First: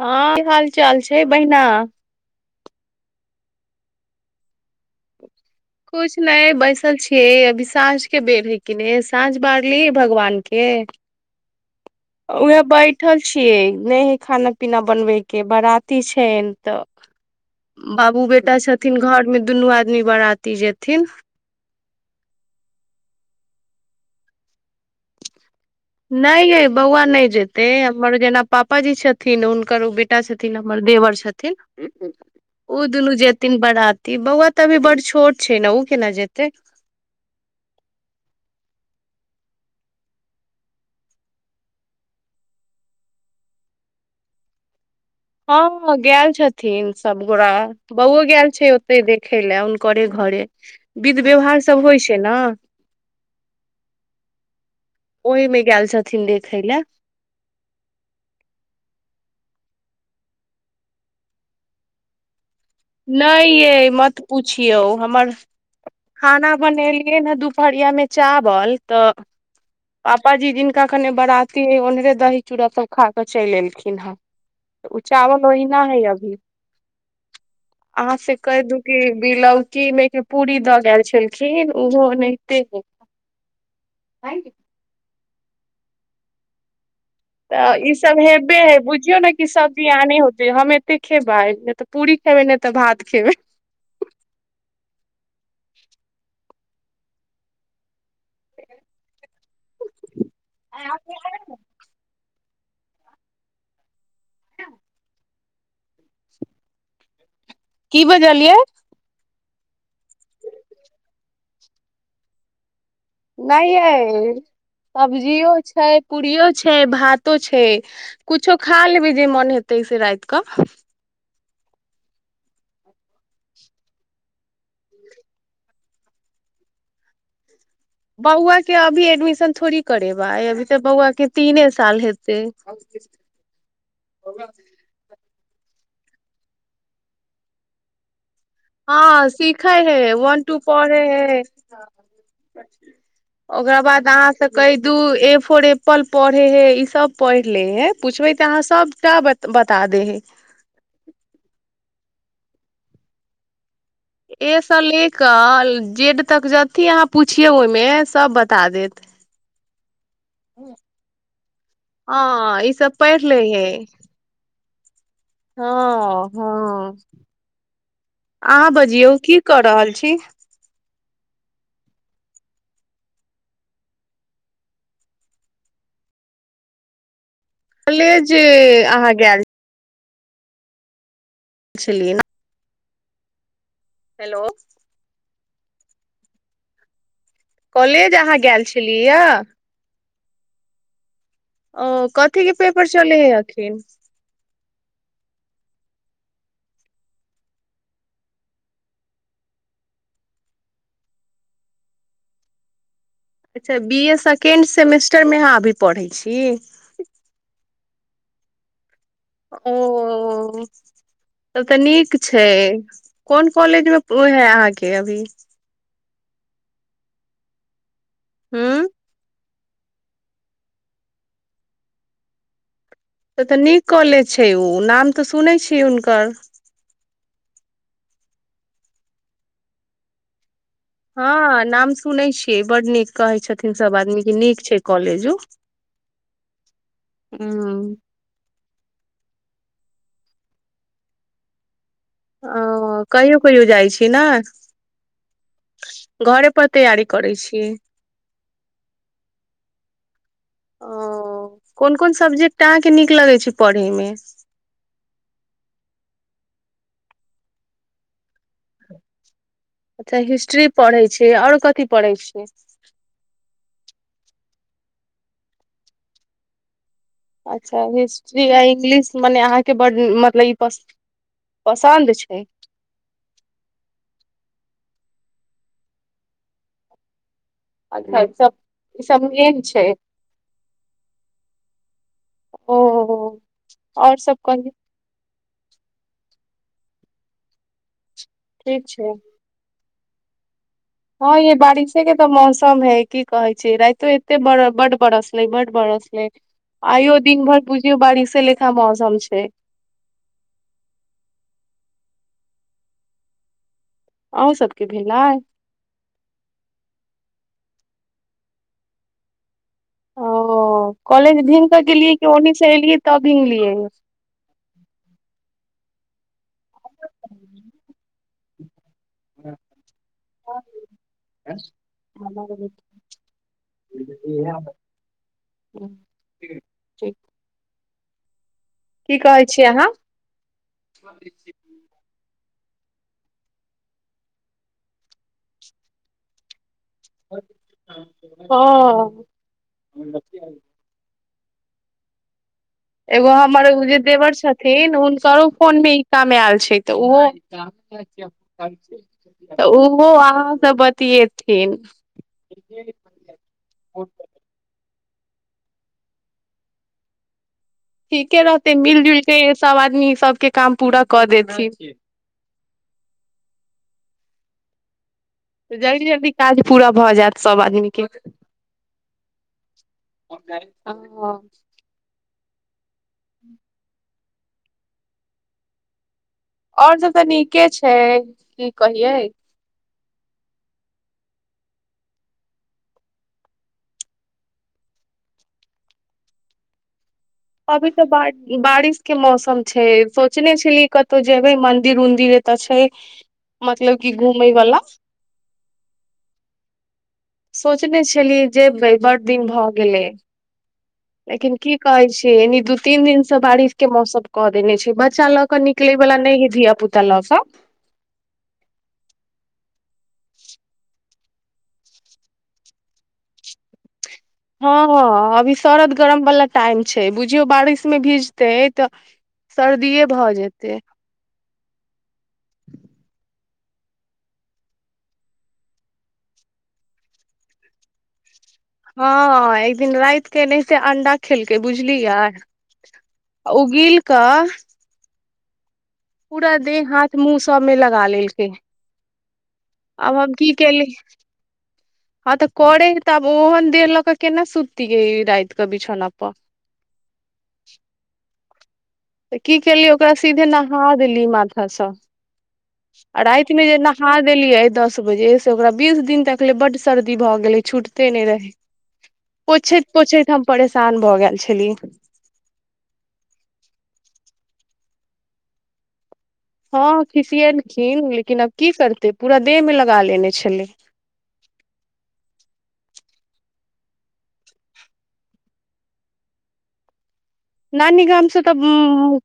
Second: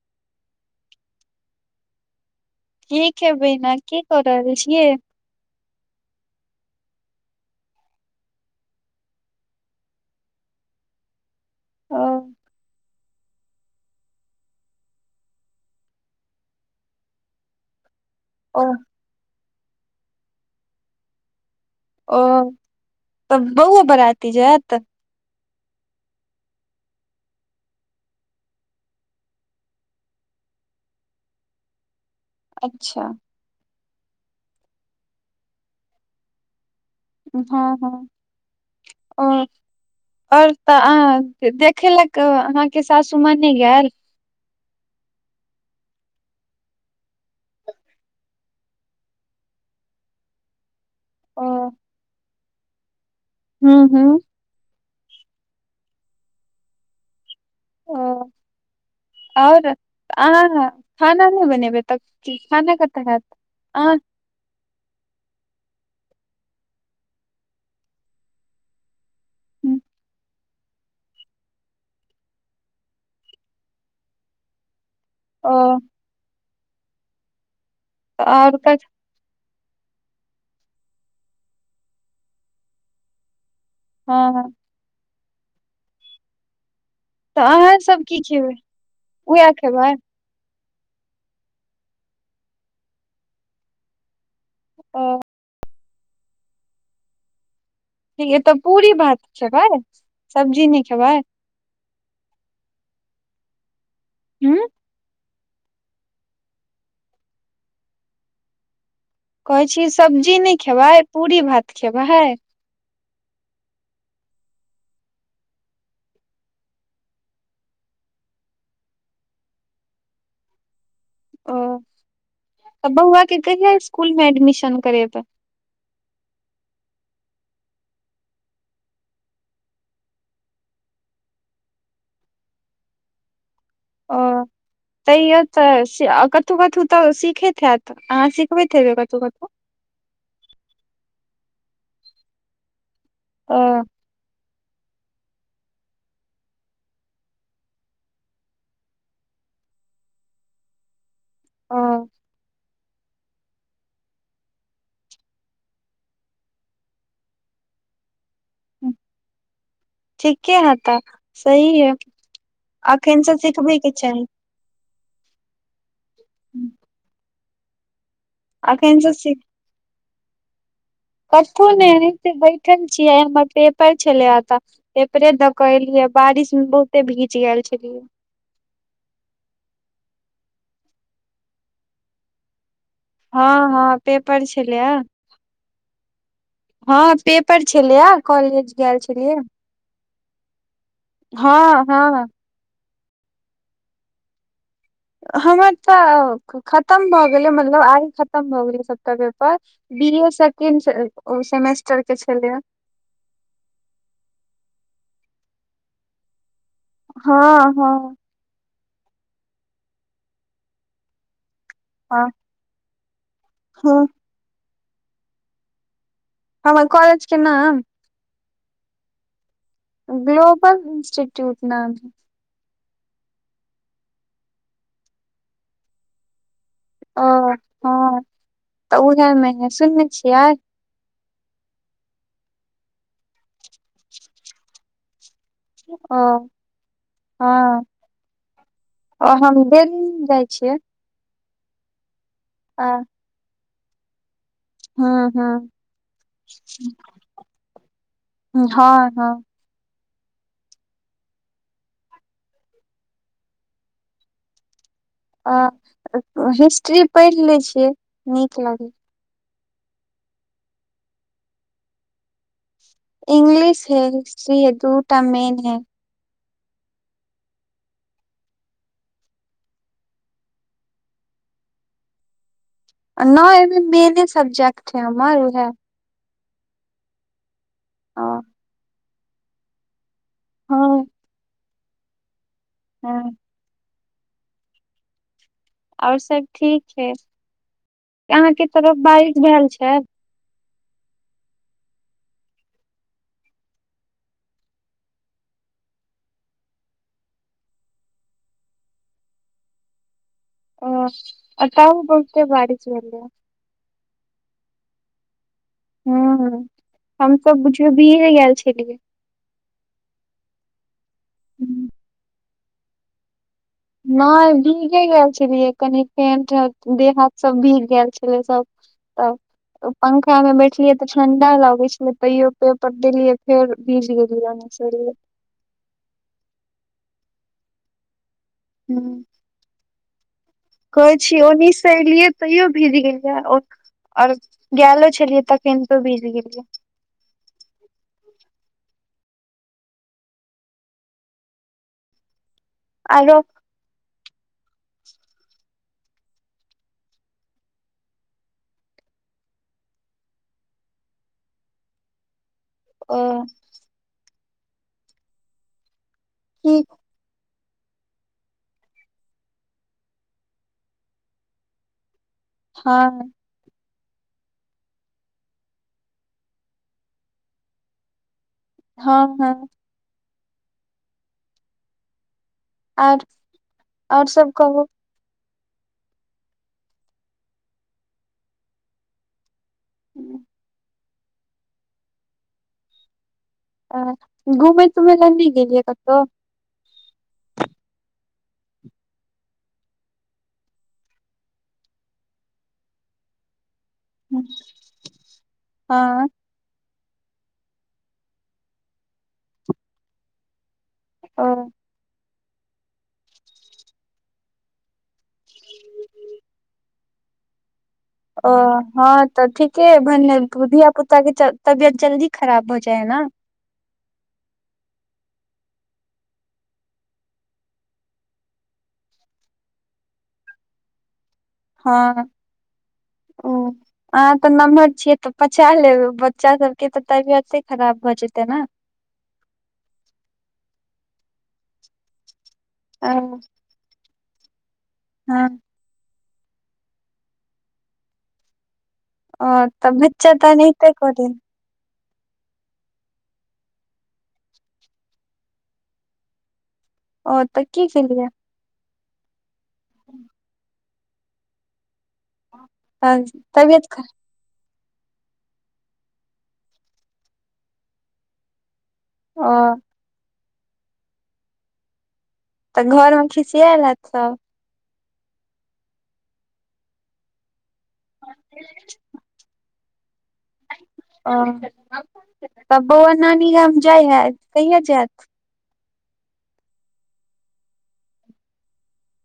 हँ की हाल चाल छै बहिना ठीक छै बैहिना की कर रहल छियै कुछ नहि बैसल छियै अभी साँझ के बेर है कि ने साँझ बारली भगवान के ओ उहे बैठल छियै नहि हे खाना पीना बनबे के बराती छैन तऽ बाबू बेटा ओ छथिन घर मे दुनू आदमी बारती जेथिन ओ तऽ बौओ बराती जायत नहि ये बौआ नहि जेते हमर जेना पापाजी छथिन हुनकर ओ बि टा छथिन हमर देवर छथिन [inaudible] ओ दुनू जेथिन बराती बौआ तऽ अभी बड़ छोट छै ने ओ केना जेतै हँ हँ ओ और तऽ अहाँ देखेलक अहाँके सासु माँ ने गेल हँ गेल छथिन सबगोरा बौओ गेल छै ओते देखै लए हुनकरे घरे विध ओ व्यवहार सब होइ छै न हूँ हूँ ओहिमे गेल छथिन देखै लै ओ आओर अहाँ खाना नहि बनेबै तब खाना की नइ ये मत पुछियौ हमर खाना बनेलियै ने दुपहरिया मे चावल तऽ पाप जी जिनका कनि बराती है उन्हरे दही चूड़ा सब खाके चैल एलखिन हे ओ चावल ओ ओहिना है अभी अहाँ से आओर कहि तऽ दू की बीलौकी में पूरी दऽ गेल छलखिन ओहो एनाहिते ह हँ हँ तऽ अहाँ ई की सब खेबै हेबे है बुझियौ ने कि उएह सब खेबै बिआन होते हमे कते खेबै नहि तऽ पूरी खेबै नहि तऽ भात खेबै ओ तऽ पूरी भात खेबै सब्जी नहि खेबै? हँ की बजलियै कहै छी सब्जी नहि खेबै पूरी भात खेबै है। नहि यइ सब्जियो छै। पूड़ियो छै। भातो छै। कुछो खा लेबै जे मन हेतै से रात कऽ ओ तऽ बौआ के कहिया स्कूल मे एडमिशन करेत? बौआ के अभी एडमिशन थोड़ी करेबै अभी तऽ बौआ के तीने साल हेतै। ओ तैयौ तऽ कतहु कतहु तऽ सिखैत हत, अहाँ सिखबैत हेबै कतहु कतहु। लिखऽ ह, वन टू पढ़ै ह, ओ ओकरा बाद अहाँ। तऽ कै, दू ए, फोर एप्पल पढ़े ह, ई सब पढ़ि ले ह। पूछबै तऽ अहाँ सबटा बता। बता दे है ह एस ले कऽ जेड तक जथ, अहाँ पूछियौ, ओहिमे सबटा बता। त देत ठीके ह तऽ सही ह, हँ ई सब पढ़ि अखन से ले हे सिखबे के चाही। हँ हँ अहाँ अखन से बजियौ की क रहल छी। कखू ने बैठल छिय एमे पेपर चलिया त एपरे तऽ कहलिये बारिश में बहुते भीज गेल छै। के जे अहाँ गेल छलीऐ हँ हँ पेपर हेलो छलै आ हँ पेपर छलैए कॉलेज गेल छलियै। हँ ओ हँ कथे पेपर चल हइ अखिर हमर तऽ खतम भऽ गेलै मतलब आइ खतम भऽ गेलै सभटा paper B A second semester के छलै। अच्छा बी ए सेकेंड सेमेस्टरमे अहाँ अभी पढ़ैत छी? हँ हँ ओ सभ तऽ नीक हँ छै। कोन कॉलेज मे हँ है आहाँके अभी? हमर कॉलेज के नाम? हँ ग्लोबल इन्स्टिट्यूट नाम। तऽ तऽ नीक कॉलेज छै। ओ नाम तऽ सुनैत छी। हुनकर ओ हँ तऽ उह मे ने सुनने छियै। हँ नाम सुनै छियै। बड नीक कहै छथिन सभ आदमी कि नीक छै। कॉलेज ओ ओ हँ हूँ ओ हम देल जाइ छियै। आ ओ कहियो कहियो जाइ छी ने? हँ हँ घरे पर तैयारी करै छियै? हँ हँ ओ कोन कोन सब्जेक्ट अहाँकेँ नीक लगैत छै पढ़यमे? आ हिस्ट्री पढ़ि लै छियै, नीक लागै। अच्छा हिस्ट्री पढ़ैत छिय आओर कथी पढ़ैत छियै? इंग्लिश है हिस्ट्री है दूटा मेन है। अच्छा, हिस्ट्री आ इंग्लिश मने अहाँके बड्ड मतलब ई पश पसन्द छै। नहि एहिमे मेने सब्जेक्ट छै। हमर उएह अच्छा, हँ सभ ई समझे ने छै। हँ हँ और सब कही आओर सब ठीक छै यहााँके ठीक तरफ छै बारिश भेल छै हँ ये बारिशे के तऽ मौसम है की कहै छी रातो एते बड बरस ले बड बरस ले आइयो दिन भर बुझियो बारिशे लेखा मौसम छै आ तउ बहुते बारिशल आय अहुँ सबके भेलै अय हुँ हमस बुझिय भी गेल छलि ओ कॉलेज भींग कऽ गेलियै कि ओन्हिस एऐलियै तब भींगलियै नहि भीगे गेल छलियै कनि फेन देह हाथ सब भीग गेल छलै सब तऽ पंखा मे बैठलियै तऽ ठंडा लगे छलै तैयो पेपर देलियै फेर भीज गेलियै छलिए ठीक हुँ की कहै छी अहाँ कहै छीय ओनी सँ एलियए तैयो भीज गेलिय और गो छलियै तखेन तो भीज गेलियै हँ एगो आरो हमर जे देवर छथिन हुनकरो फोन मे ई काम आयल छै तऽ ओहो तऽ ओहो अहाँ सब बतिेयेथिन ओ की ठीके रहते मिल जुलके सब आदमी सबके काम पूरा कऽ देथिन हँ जल्दी जल्दी काज पूरा भऽ जायत सभ आदमीके हँ हँ हँ ह आओर आओर सब कहबू और सब तऽ नीके छै की कहियै हूँ [unintelligible] आ घूमै तुमे ल नहि गेलयै कतऽहु अभी तऽ ब बारिश के मौसम छै सोचने छलियै कतहु जेबै मंदिर उदिर एतऽ छै [unintelligible] मतलब की घुमय वाला हँ सोचने छलीय जेबै बड दिन भऽ गेलै ओ लेकिन की कहै छै ए दू तीन दिन से बारिश के मौसम कऽ देने छै बच्चा लग निकलै बला नहि ह धिया पुता लक ओ हँ तऽ ठीके भने धिया पुता ताक तबियत जल्दी खराब हो जाए ने हँ हँ अभी शरद गरम वाला टाइम छै बुझियौ बारिश मे भीजतै तऽ सर्दिे भऽ जेतै हँ ओ [unintelligible] आहाँ तऽ नम्हर छियै तऽ पचा लेब बच्चा सबके तऽ तबियते खराब भऽ जेते ने हँ एक दिन रात के एना से अंडा खेलकै बुझलियै ओ उगील क हँ पुरा देह हाथ मुँह सब में लगा लेलकै ओ तऽ आब बच्चा हम तऽ की ऐनाहिं केली ते करै हँ तऽ करे ह तऽब ओहन देर लऽ क केना सुततीै राात कऽ बिछोना पर और तऽ की केलियै? तऽ की केलिी ओकरा सीधे नहा देली माथा सं। आ राइत मे जे तबियत नहा देलियै दस बजे से ओकरा बीस दिन तकले बड सर्दी भऽ गेलै छूटते नहि रहय। ओ पोछैत पोछैत हम परेशान भऽ गेल छली। तऽ घर मे खिसियाल हैत सब? हँ खिसियेलखिन लेकिन आब की करतय पूरा देह मे लगा लेने छलै। ओ त बउआ नानी गाम जाइ हैत कहिया जायत? नानी गाम से तऽ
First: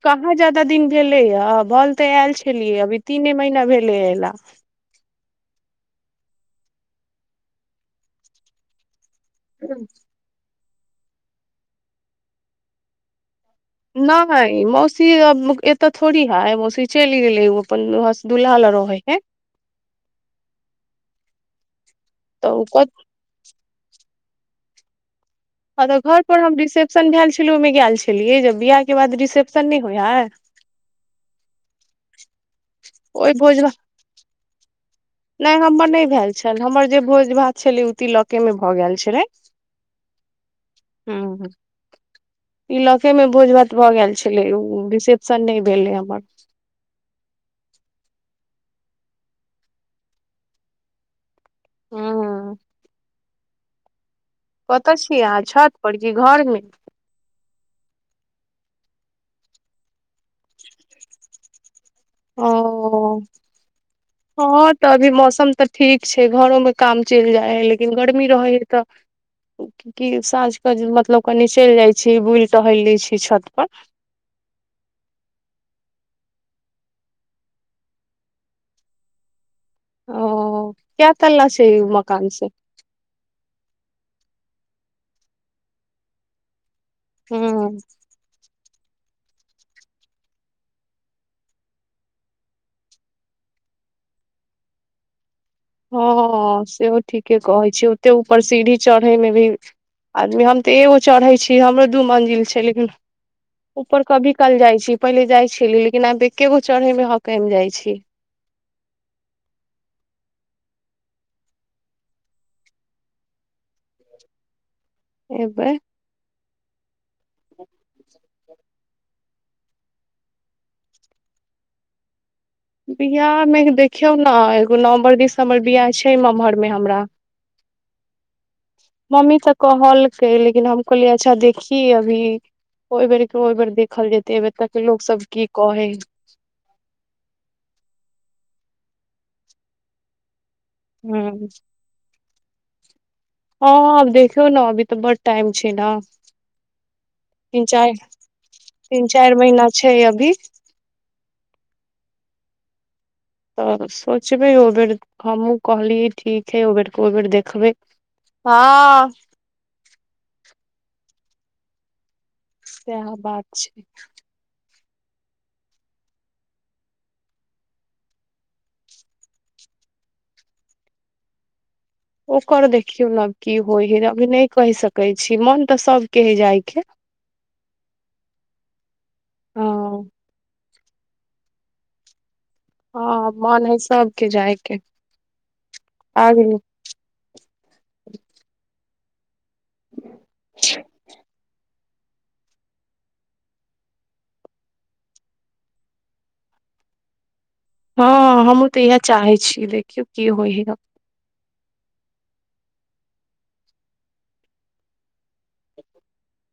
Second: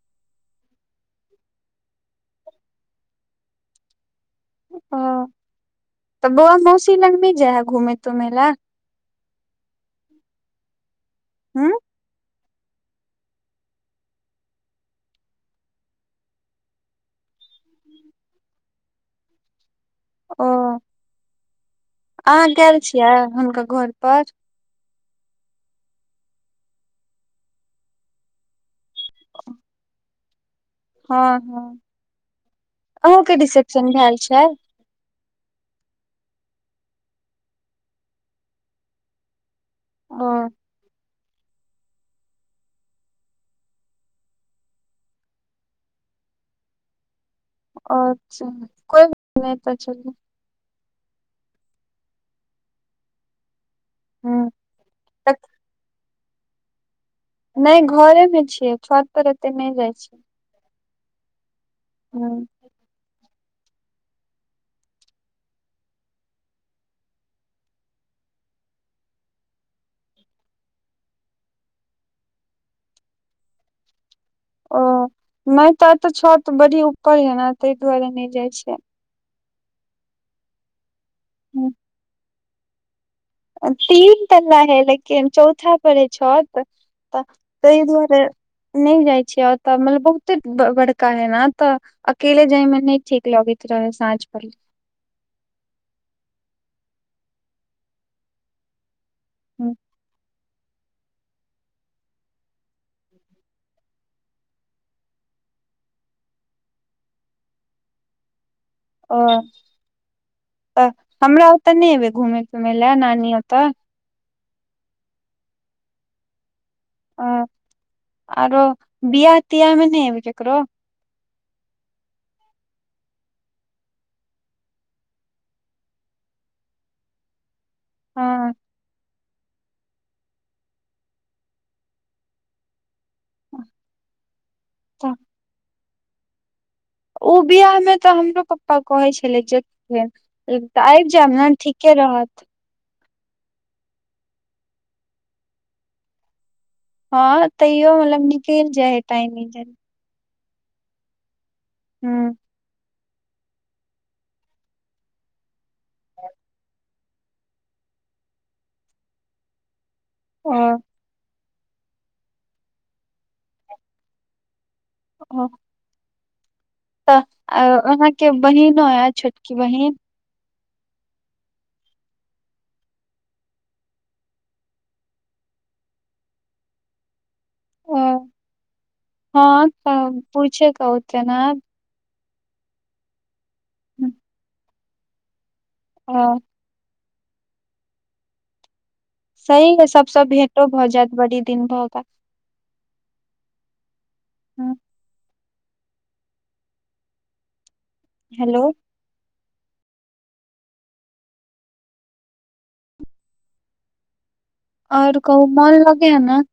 कहाँ ज्यादा दिन भेलैया भल तऽ आयल छलियै अभी। तीने महिना भेलै अइला। ओ तऽ बौआ मौसी लग मे जाय है घुमे तुमे ला? [unintelligible] हु नहि मौसी एतऽ थोड़ी है मौसी चलि गेले उ अपन दुूल्हा ल रहै हय। ओ आहाँ तऽ ओ गेल कत- छियै हुनका घर पर? हँ तऽ घर पर हम रिसेप्शन भेल छलै ओहिमे गेल छलियै जब बिियाह के बाद रिसेप्शन नहि होय हा? हँ हँ अहूँं ओहि के भोज भात रिसेप्शन भेल छैल? नहि हमर नहि भेल छल हमर जे भोज भात छलै ओ तिलॉके मे भऽ गेल छलै। ओ हँ इलॉके में भोज भात भऽ गेल छलै ओ रिसेप्शन नहि भेलै हमर। अच्छा कोइात नहि त चलू। ह हँ हूँ कतय छीयै तऽ अहाँ छत पर की घरमे? नहि घरे मे छियै छत पर एते नहि जाइ छियै। हूँ ओ हँ तऽ अभी मौसम तऽ ठीक छैय घरो में काम चलि जाय हय लेकिन गर्मी रहे है तऽ क साँझ क मतलब कनी चलि जाइ छी बुलि टहलि लैत छी छत पर। ओ नै तऽ तऽ छत बड़ी ऊपर य ने ताहि दुआरे नहि जाइ छीयै। ओ कय तल्ला हूँ छैय मकान से? तीन तला हय लेकिन चौथा पर हय छत। तऽ हँ ताहि दुआरे नहि जाइ छियै ओतय मतलब बहुते बड़का हइ ने तऽ अके जाइ म नहि ठीक लगैत रहै सााँझ परली। हँ सेहो ठीके कहै छी ओते ऊपर सीढ़ी चढ़े मे भी आदमी हम तऽ एगो चढ़ै छी हमरो दू मंजिल छैय लेकिन ऊपर कभी कल जाइ छी पहिले जाय छेली लेकिन आब एकेगो चढ़े मे हकम जाइ छी। ओ त हमरा ओतऽ नहि एबय घुमे तुमे लए नानी ओतऽ। एबै अ आरो बियाह तियाहमें नहि एबै केकरो? बिआहमे देखियौ ने एगो नवम्बर दिसम्बर बिआाह छैय नमहरमे हमरा। हँ मम्मीसँ कहलकै लेकिन हम कहलियै अच्छा देखी अभी। ओहि बेर ओहि बेर देखल जेतै। एब तक के लोकोग तऽ सब की कहय? ओ बियाह मे तऽ हमरो पप्पा कहै छलै आबि जायब ह ने ठीक के रहत। हँ अब देखियौ ने अभी तऽ बड टाइम छैय ने। हँ तीन चारि तैयो मतलब निकलि जाए हय तीन चारि टाइम इ महीना छै अभी हूँ तऽ सोचबै ओ बेर हमहुँ कहली ठीक हइ ओ बेर को बेड़ देखबै हँ ओ सेहा बात छै ओ तऽ आहाँ के बहिनो यऽ छोटकी बहिन ओकर देखियौ न की होय हय अभी नइ कहि सकै छी मन तऽ सबके हइ जाय के ओ हँ पूछे क ओते न अब हँ मन है सबके जायके आ अ गेली सही म सबसँ भेंटो भऽ जायत बड़ी दिन भऽ गैल गेल हँ हेलो हमहुँ तऽ इहै चाहे छिये देखियौ की होइ हइ अब आओर कहू मोन लगे ह नऽ